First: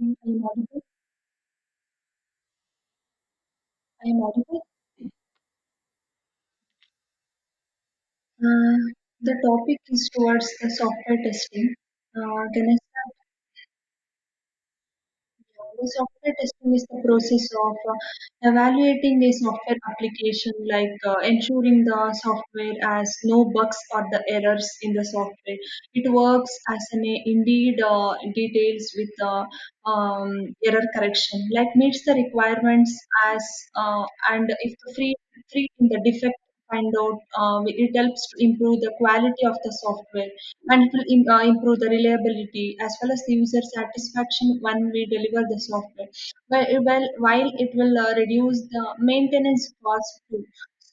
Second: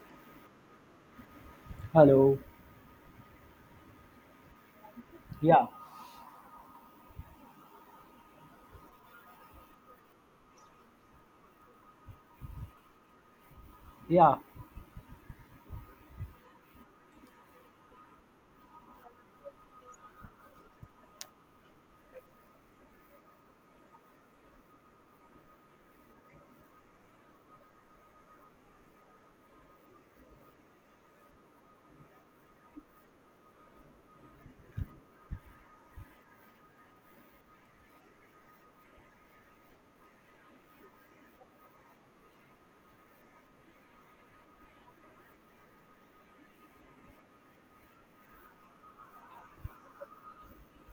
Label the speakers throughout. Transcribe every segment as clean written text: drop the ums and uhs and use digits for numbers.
Speaker 1: Mm, I am audible.
Speaker 2: Hello.
Speaker 1: I am audible.
Speaker 2: Yeah,
Speaker 1: Uh, the topic is towards the software testing. Ganesha,
Speaker 2: yeah,
Speaker 1: Yeah, The software testing is the process of evaluating a software application, like ensuring the software has no bugs or the errors in the software. It works as an indeed details with the um, error correction, like meets the requirements as uh, and if the free in the defect find out, it helps to improve the quality of the software, and it will improve the reliability as well as the user satisfaction when we deliver the software. While it will reduce the maintenance cost too.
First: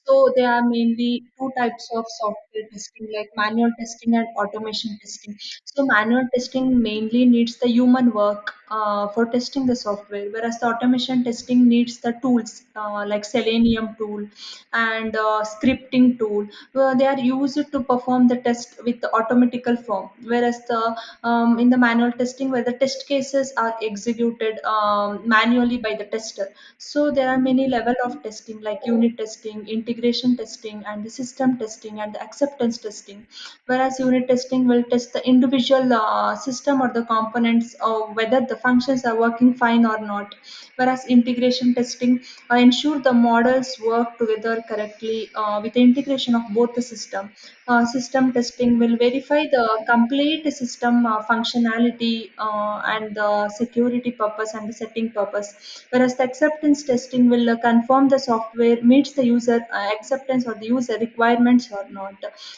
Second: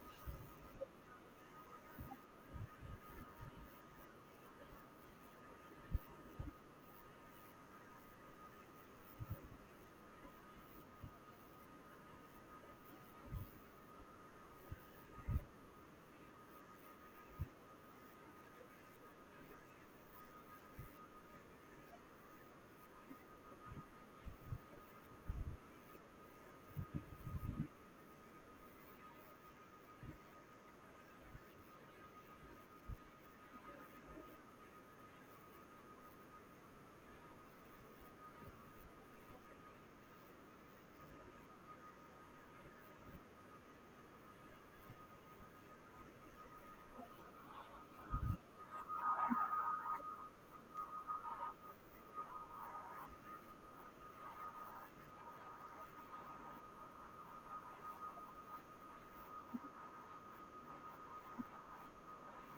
Speaker 1: So there are mainly two types of software testing, like manual testing and automation testing. So manual testing mainly needs the human work for testing the software, whereas the automation testing needs the tools like Selenium tool and scripting tool. Well, they are used to perform the test with the automatical form, whereas the in the manual testing where the test cases are executed manually by the tester. So there are many level of testing like unit testing, integration testing, and the system testing, and the acceptance testing, whereas unit testing will test the individual system or the components or whether the functions are working fine or not, whereas integration testing ensure the models work together correctly with the integration of both the system. System testing will verify the complete system functionality and the security purpose and the setting purpose, whereas the acceptance testing will confirm the software meets the user acceptance or the user requirements or not,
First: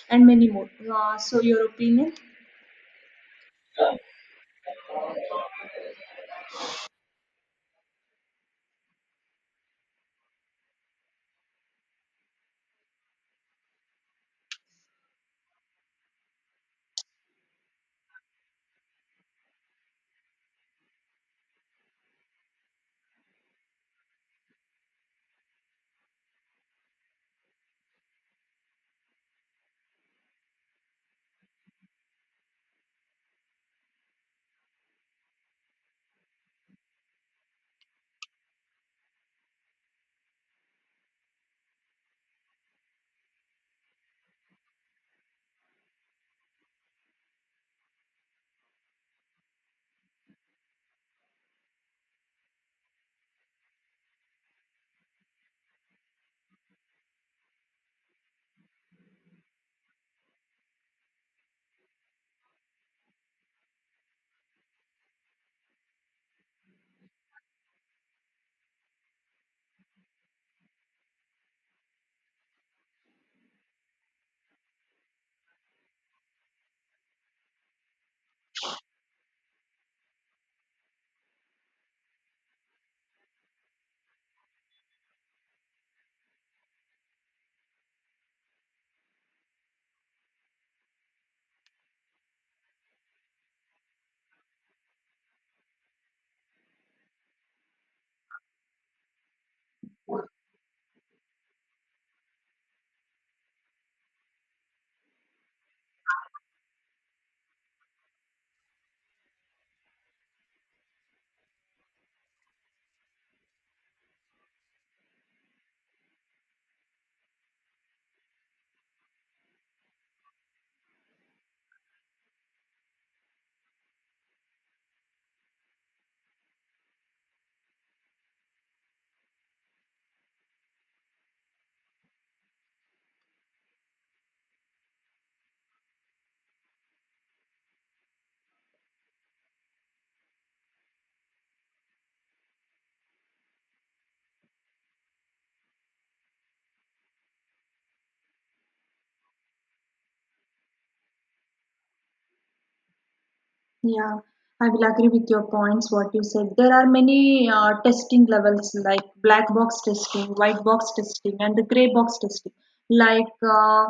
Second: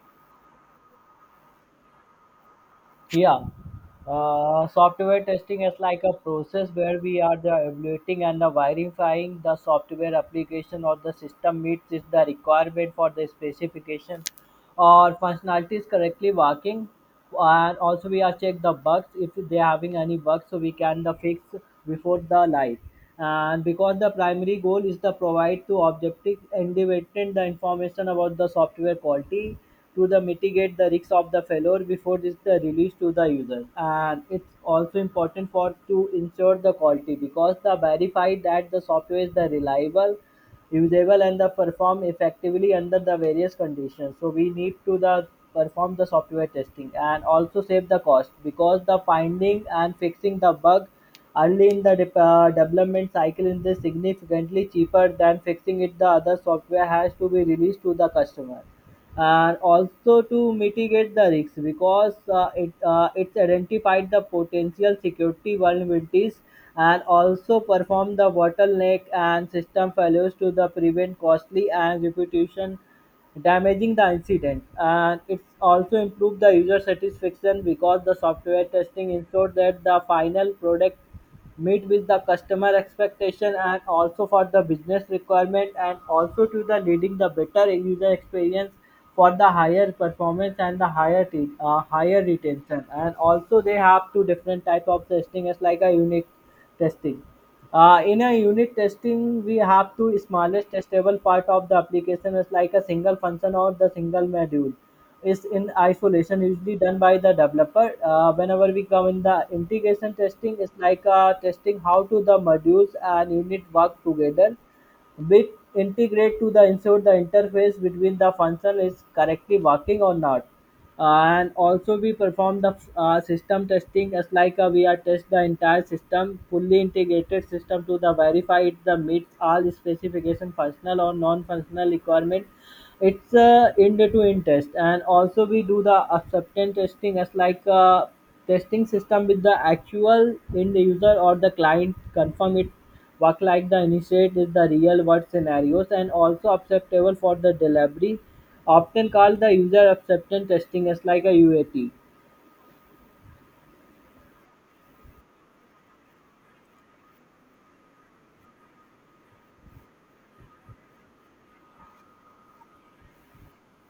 Speaker 1: and many more. So, your opinion?
Speaker 2: yeah. Software testing is like a process where we are the evaluating and the verifying the software application or the system meets is the requirement for the specification or functionalities correctly working, and also we are check the bugs if they are having any bugs so we can the fix before the live. And because the primary goal is to provide to objective independent the information about the software quality to the mitigate the risks of the failure before this the release to the user. And it's also important for to ensure the quality because the verify that the software is the reliable, usable and the perform effectively under the various conditions, so we need to the perform the software testing and also save the cost because the finding and fixing the bug early in the development cycle is significantly cheaper than fixing it the other software has to be released to the customer. And also to mitigate the risks because it's identified the potential security vulnerabilities and also perform the bottleneck and system failures to the prevent costly and reputation damaging the incident. And it's also improved the user satisfaction because the software testing ensure that the final product meet with the customer expectation and also for the business requirement and also to the leading the better user experience for the higher performance and the higher higher retention. And also they have two different type of testing as like a unit testing. In a unit testing, we have to smallest testable part of the application is like a single function or the single module is in isolation, usually done by the developer. Whenever we come in the integration testing, it's like testing how to the modules and unit work together, which integrate to the ensure the interface between the function is correctly working or not. And also we perform the system testing as like we are test the entire system, fully integrated system, to the verify it the meets all specification functional or non-functional requirement. It's end to end test. And also we do the acceptance testing as like testing system with the actual end user or the client confirm it. Work like the initiate is the real-world scenarios and also acceptable for the delivery, often called the user acceptance testing as like a UAT.
Speaker 1: Yeah, I will agree with your points, what you said. There are many testing levels like black box testing, white box testing, and the gray box testing. Like uh,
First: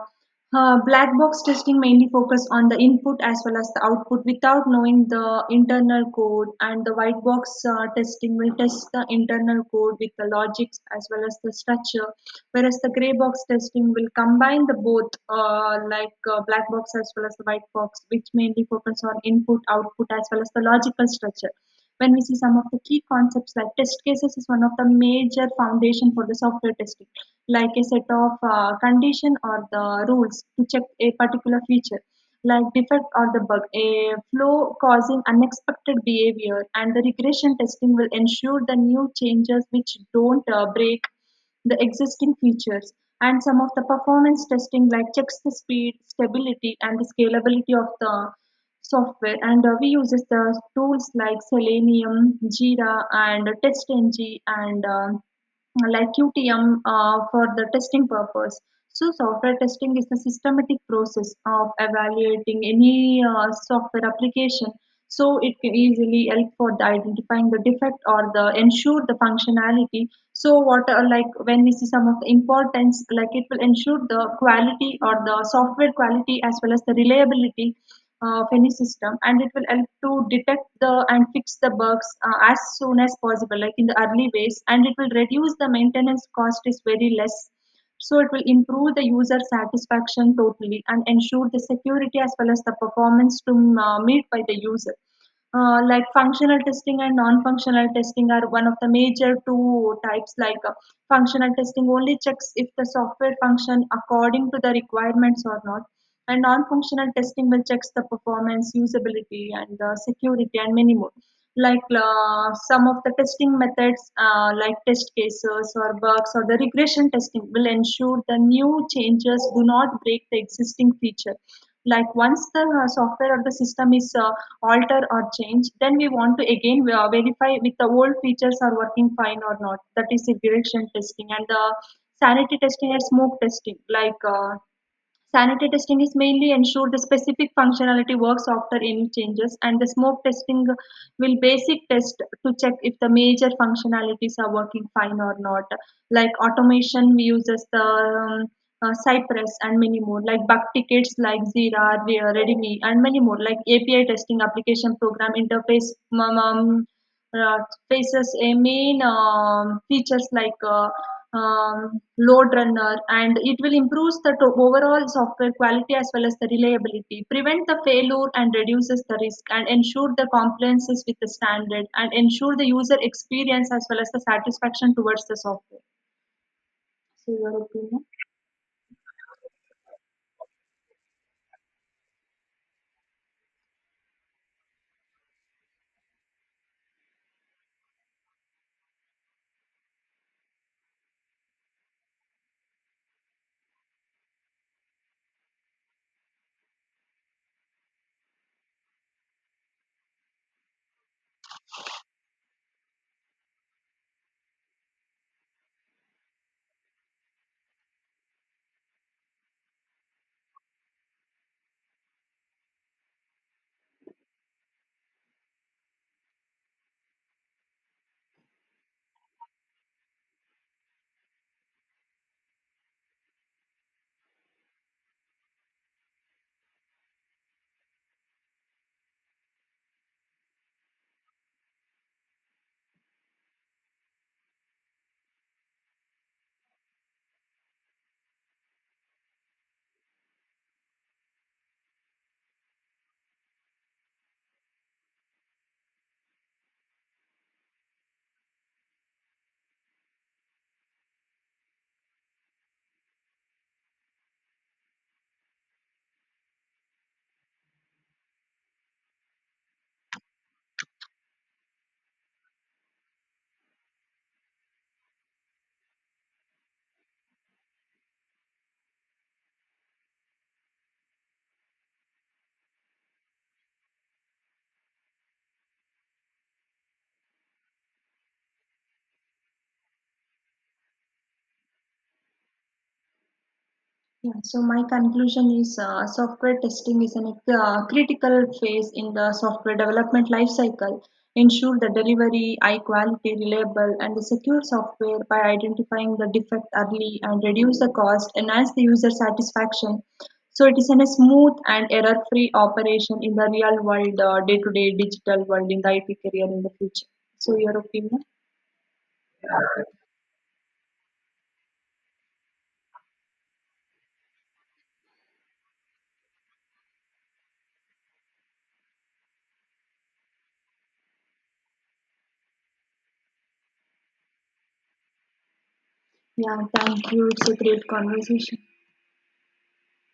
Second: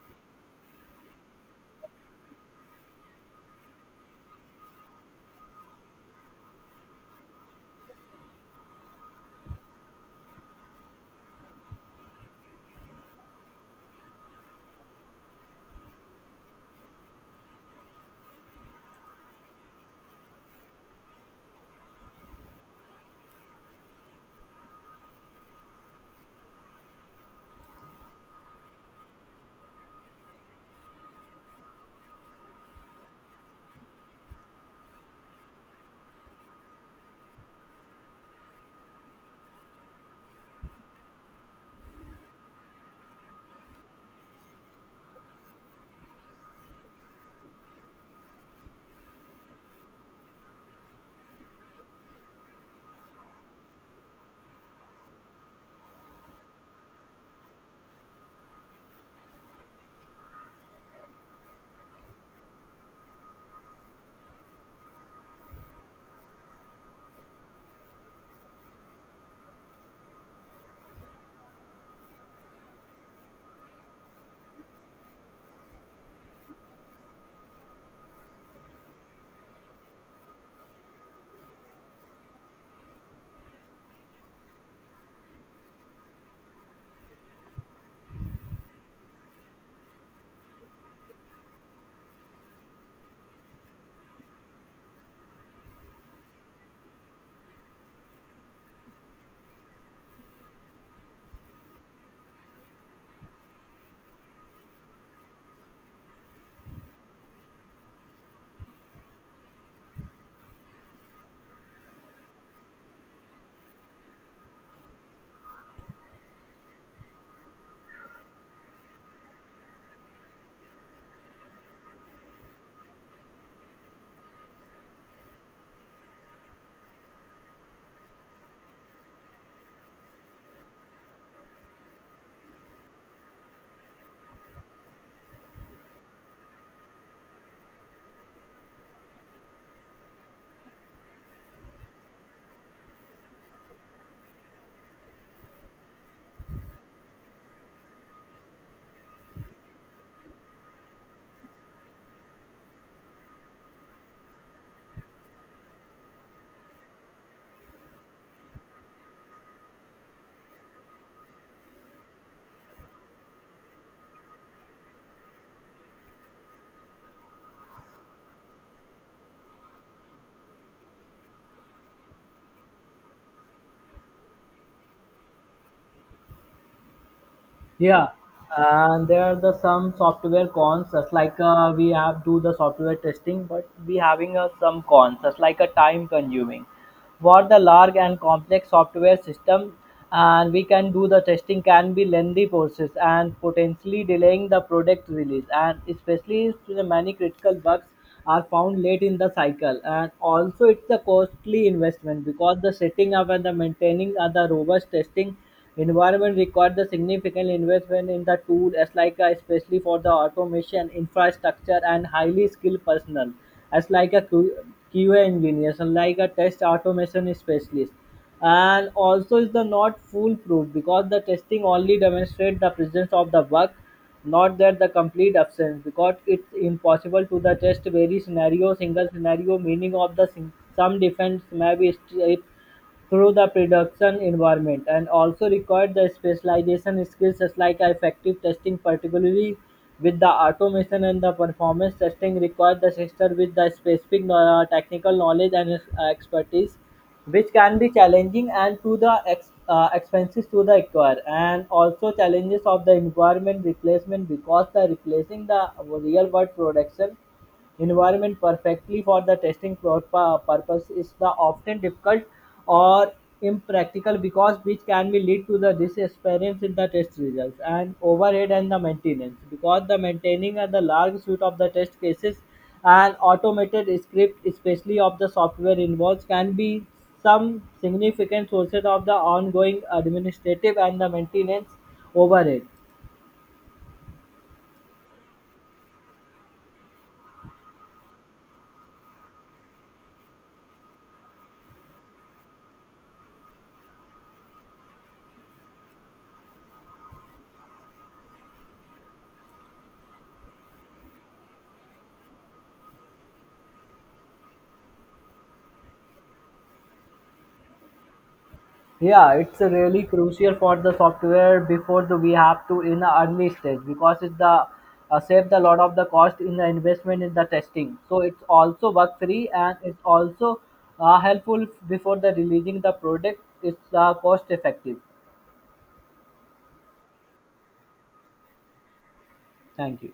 Speaker 1: Black box testing mainly focus on the input as well as the output without knowing the internal code, and the white box testing will test the internal code with the logics as well as the structure, whereas the gray box testing will combine the both black box as well as the white box, which mainly focus on input, output as well as the logical structure. When we see some of the key concepts like test cases is one of the major foundation for the software testing, like a set of condition or the rules to check a particular feature like defect or the bug, a flow causing unexpected behavior, and the regression testing will ensure the new changes which don't break the existing features. And some of the performance testing, like checks the speed, stability, and the scalability of the software, and we uses the tools like Selenium, Jira, and TestNG, and like QTM for the testing purpose. So software testing is the systematic process of evaluating any software application. So it can easily help for the identifying the defect or the ensure the functionality. So what are like when we see some of the importance, like it will ensure the quality or the software quality as well as the reliability of any system, and it will help to detect the and fix the bugs as soon as possible like in the early ways, and it will reduce the maintenance cost is very less, so it will improve the user satisfaction totally and ensure the security as well as the performance to meet by the user. Like functional testing and non-functional testing are one of the major two types, functional testing only checks if the software function according to the requirements or not, and non-functional testing will checks the performance, usability, and the security, and many more. Like some of the testing methods, like test cases or bugs or the regression testing, will ensure the new changes do not break the existing feature. Like once the software or the system is altered or changed, then we want to again verify with the old features are working fine or not. That is regression testing and the sanity testing and smoke testing. Sanity testing is mainly ensure the specific functionality works after any changes, and the smoke testing will basic test to check if the major functionalities are working fine or not. Like automation, we uses the Cypress and many more. Like bug tickets, like Jira, Readme, and many more. Like API testing, application program interface. Um, um, uh, Faces a main features like load runner, and it will improve the overall software quality as well as the reliability, prevent the failure and reduces the risk and ensure the compliance with the standard and ensure the user experience as well as the satisfaction towards the software.
Speaker 2: Yeah. And there are the some software cons, as like we have do the software testing, but we having some cons, as like a time consuming. What the large and complex software system and we can do the testing can be lengthy process and potentially delaying the product release, and especially if the many critical bugs are found late in the cycle. And also it's a costly investment because the setting up and the maintaining of the robust testing environment requires the significant investment in the tool, as like especially for the automation infrastructure and highly skilled personnel as like a QA engineer, and like a test automation specialist. And also is the not foolproof because the testing only demonstrate the presence of the bug, not that the complete absence, because it's impossible to the test very scenario, single scenario, meaning of the some defense may be stripped through the production environment. And also required the specialization skills such like effective testing, particularly with the automation and the performance testing required the sister with the specific technical knowledge and expertise, which can be challenging and to the expenses to the acquire. And also challenges of the environment replacement because the replacing the real world production environment perfectly for the testing purpose is the often difficult or impractical, because which can be lead to the disappearance in the test results. And overhead and the maintenance, because the maintaining and the large suite of the test cases and automated script especially of the software involves can be some significant sources of the ongoing administrative and the maintenance overhead.
Speaker 1: Yeah, so my conclusion is software testing is a critical phase in the software development lifecycle. Ensure the delivery, high quality, reliable, and the secure software by identifying the defect early and reduce the cost, enhance the user satisfaction. So it is in a smooth and error-free operation in the real world, day-to-day digital world in the IT career in the future. So your opinion?
Speaker 2: Yeah, it's really crucial for the software before the, we have to in the early stage because it's the saved a lot of the cost in the investment in the testing. So it's also bug free and it's also helpful before the releasing the product. It's cost effective.
Speaker 1: Yeah, thank you. It's a great conversation.
Speaker 2: Thank you.